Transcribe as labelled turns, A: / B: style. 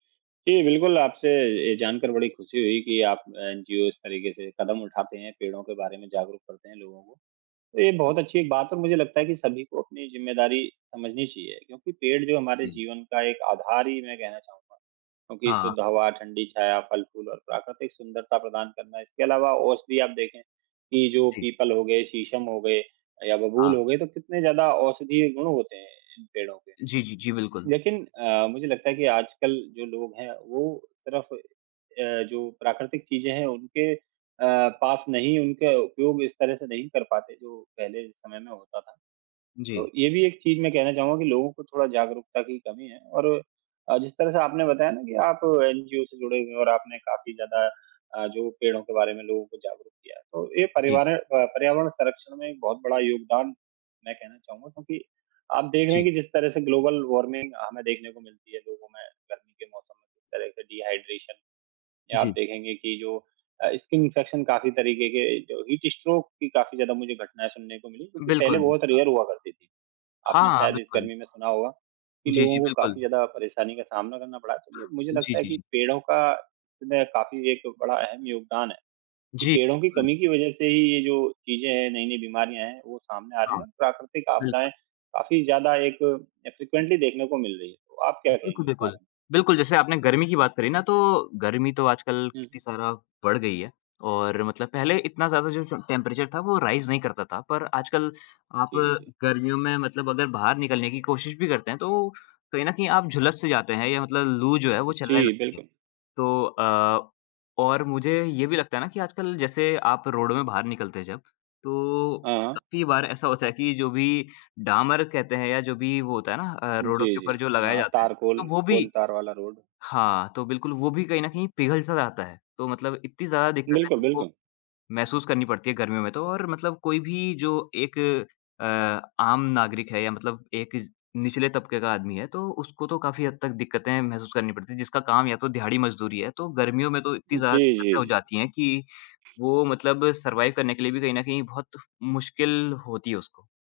A: जी, बिल्कुल आपसे ये जानकर बड़ी ख़ुशी हुई कि आप एनजीओ इस तरीके से कदम उठाते हैं, पेड़ों के बारे में जागरूक करते हैं लोगों को। तो ये बहुत अच्छी एक बात है मुझे लगता है कि सभी को अपनी ज़िम्मेदारी समझनी चाहिए क्योंकि पेड़ जो हमारे
B: जी, जी।
A: जीवन का एक आधार ही मैं कहना चाहूँगा। क्योंकि
B: हाँ।
A: शुद्ध हवा, ठंडी छाया, फल-फूल और प्राकृतिक सुंदरता प्रदान करना। इसके अलावा औषधि आप देखें कि जो
B: जी।
A: पीपल हो गए, शीशम हो गए या बबूल
B: हाँ।
A: हो गए तो कितने ज़्यादा औषधीय गुण होते हैं इन पेड़ों के।
B: जी, जी, जी, बिल्कुल।
A: लेकिन अ, मुझे लगता है कि आजकल जो लोग हैं वो सिर्फ़ अ, जो प्राकृतिक चीज़ें हैं उनके अ, पास नहीं उनके उपयोग इस तरह से नहीं कर पाते जो पहले समय में होता था। तो
B: जी।
A: ये भी एक चीज़ मैं कहना चाहूँगा कि लोगों को थोड़ा जागरूकता की कमी है और अ, जिस तरह से आपने बताया ना कि आप एनजीओ से जुड़े हुए हैं और आपने काफ़ी ज़्यादा अ, जो पेड़ों के बारे में लोगों को जागरूक किया। तो ये
B: जी।
A: परिवारें अ, पर्यावरण संरक्षण में बहुत बड़ा योगदान मैं कहना चाहूँगा क्योंकि आप देख रहे हैं
B: जी।
A: कि जिस तरह से ग्लोबल वार्मिंग हमें देखने को मिलती है। लोगों में गर्मी के मौसम में किस तरह से डिहाइड्रेशन या आप
B: जी।
A: देखेंगे कि जो अ, स्किन इन्फेक्शन काफ़ी तरीके के जो हीट स्ट्रोक की काफ़ी ज़्यादा मुझे घटनाएँ सुनने को मिलीं जो कि पहले
B: बिल्कुल, बि
A: बहुत
B: हाँ।
A: रेयर हुआ करती थीं। आपने
B: हाँ, हाँ
A: शायद इस
B: बिल्कुल।
A: गर्मी में सुना होगा कि
B: जी,
A: लोगों
B: जी
A: को काफ़ी
B: बिल्कुल।
A: ज़्यादा परेशानी का सामना करना पड़ा। तो मैं मुझे
B: जी,
A: लगता है
B: जी,
A: कि
B: जी।
A: पेड़ों का इसमें काफ़ी एक बड़ा अहम योगदान है कि
B: जी,
A: पेड़ों की
B: बिल्कुल।
A: कमी की वजह से ही ये जो चीज़ें हैं, नई-नई बीमारियाँ हैं वो सामने आ रही
B: हाँ,
A: हैं। प्राकृतिक
B: बिल्कुल।
A: आपदाएँ काफ़ी ज़्यादा एक अ, फ्रीक्वेंटली देखने को मिल रही हैं। तो आप क्या कहेंगे
B: बिल्कुल,
A: इस बारे
B: बिल्कुल।
A: में?
B: बिल्कुल, जैसे आपने गर्मी की बात करी ना तो गर्मी तो आजकल कितनी
A: हुँ।
B: ज़्यादा बढ़ गई है और मतलब पहले इतना ज़्यादा जो टेम्प टेम्परेचर था वो राइज़ नहीं करता था। पर आजकल आप
A: जी, जी।
B: गर्मियों में मतलब अगर बाहर निकलने की कोशिश भी करते हैं, तो कहीं न कहीं आप झुलस से जाते हैं या मतलब लू जो है वो चलने
A: जी,
B: लगती है।
A: बिल्कुल।
B: तो अ, और मुझे ये भी लगता है ना कि आजकल जैसे आप रोड में बाहर निकलते हैं जब तो
A: हाँ।
B: काफ़ी बार ऐसा होता है कि जो भी डामर कहते हैं या जो भी वो होता है ना अ,
A: जी,
B: रोडों के ऊपर
A: जी।
B: जो लगाया
A: हाँ
B: जाता हैं।
A: तारकोल,
B: हाँ, वो भी
A: कोलतार वाला रोड।
B: हाँ, तो बिल्कुल वो भी कहीं न
A: जी।
B: कहीं पिघल-सा जाता है। तो मतलब इतनी ज़्यादा दिक्कतें
A: बिल्कुल,
B: हमको
A: बिल्कुल।
B: महसूस करनी पड़ती हैं गर्मियों में तो और मतलब कोई भी जो एक अ, आम नागरिक है या मतलब एक निचले तबके का आदमी है। तो उसको तो काफ़ी हद तक दिक्कतें महसूस करनी पड़ती हैं। जिसका काम या तो दिहाड़ी मज़दूरी है तो गर्मियों में तो इतनी
A: जी,
B: ज़्यादा
A: जी,
B: दिक्कतें हो
A: जी।
B: जाती हैं कि वो मतलब सर्वाइव करने के लिए भी कहीं न कहीं बहुत मुश्किल होती है उसको।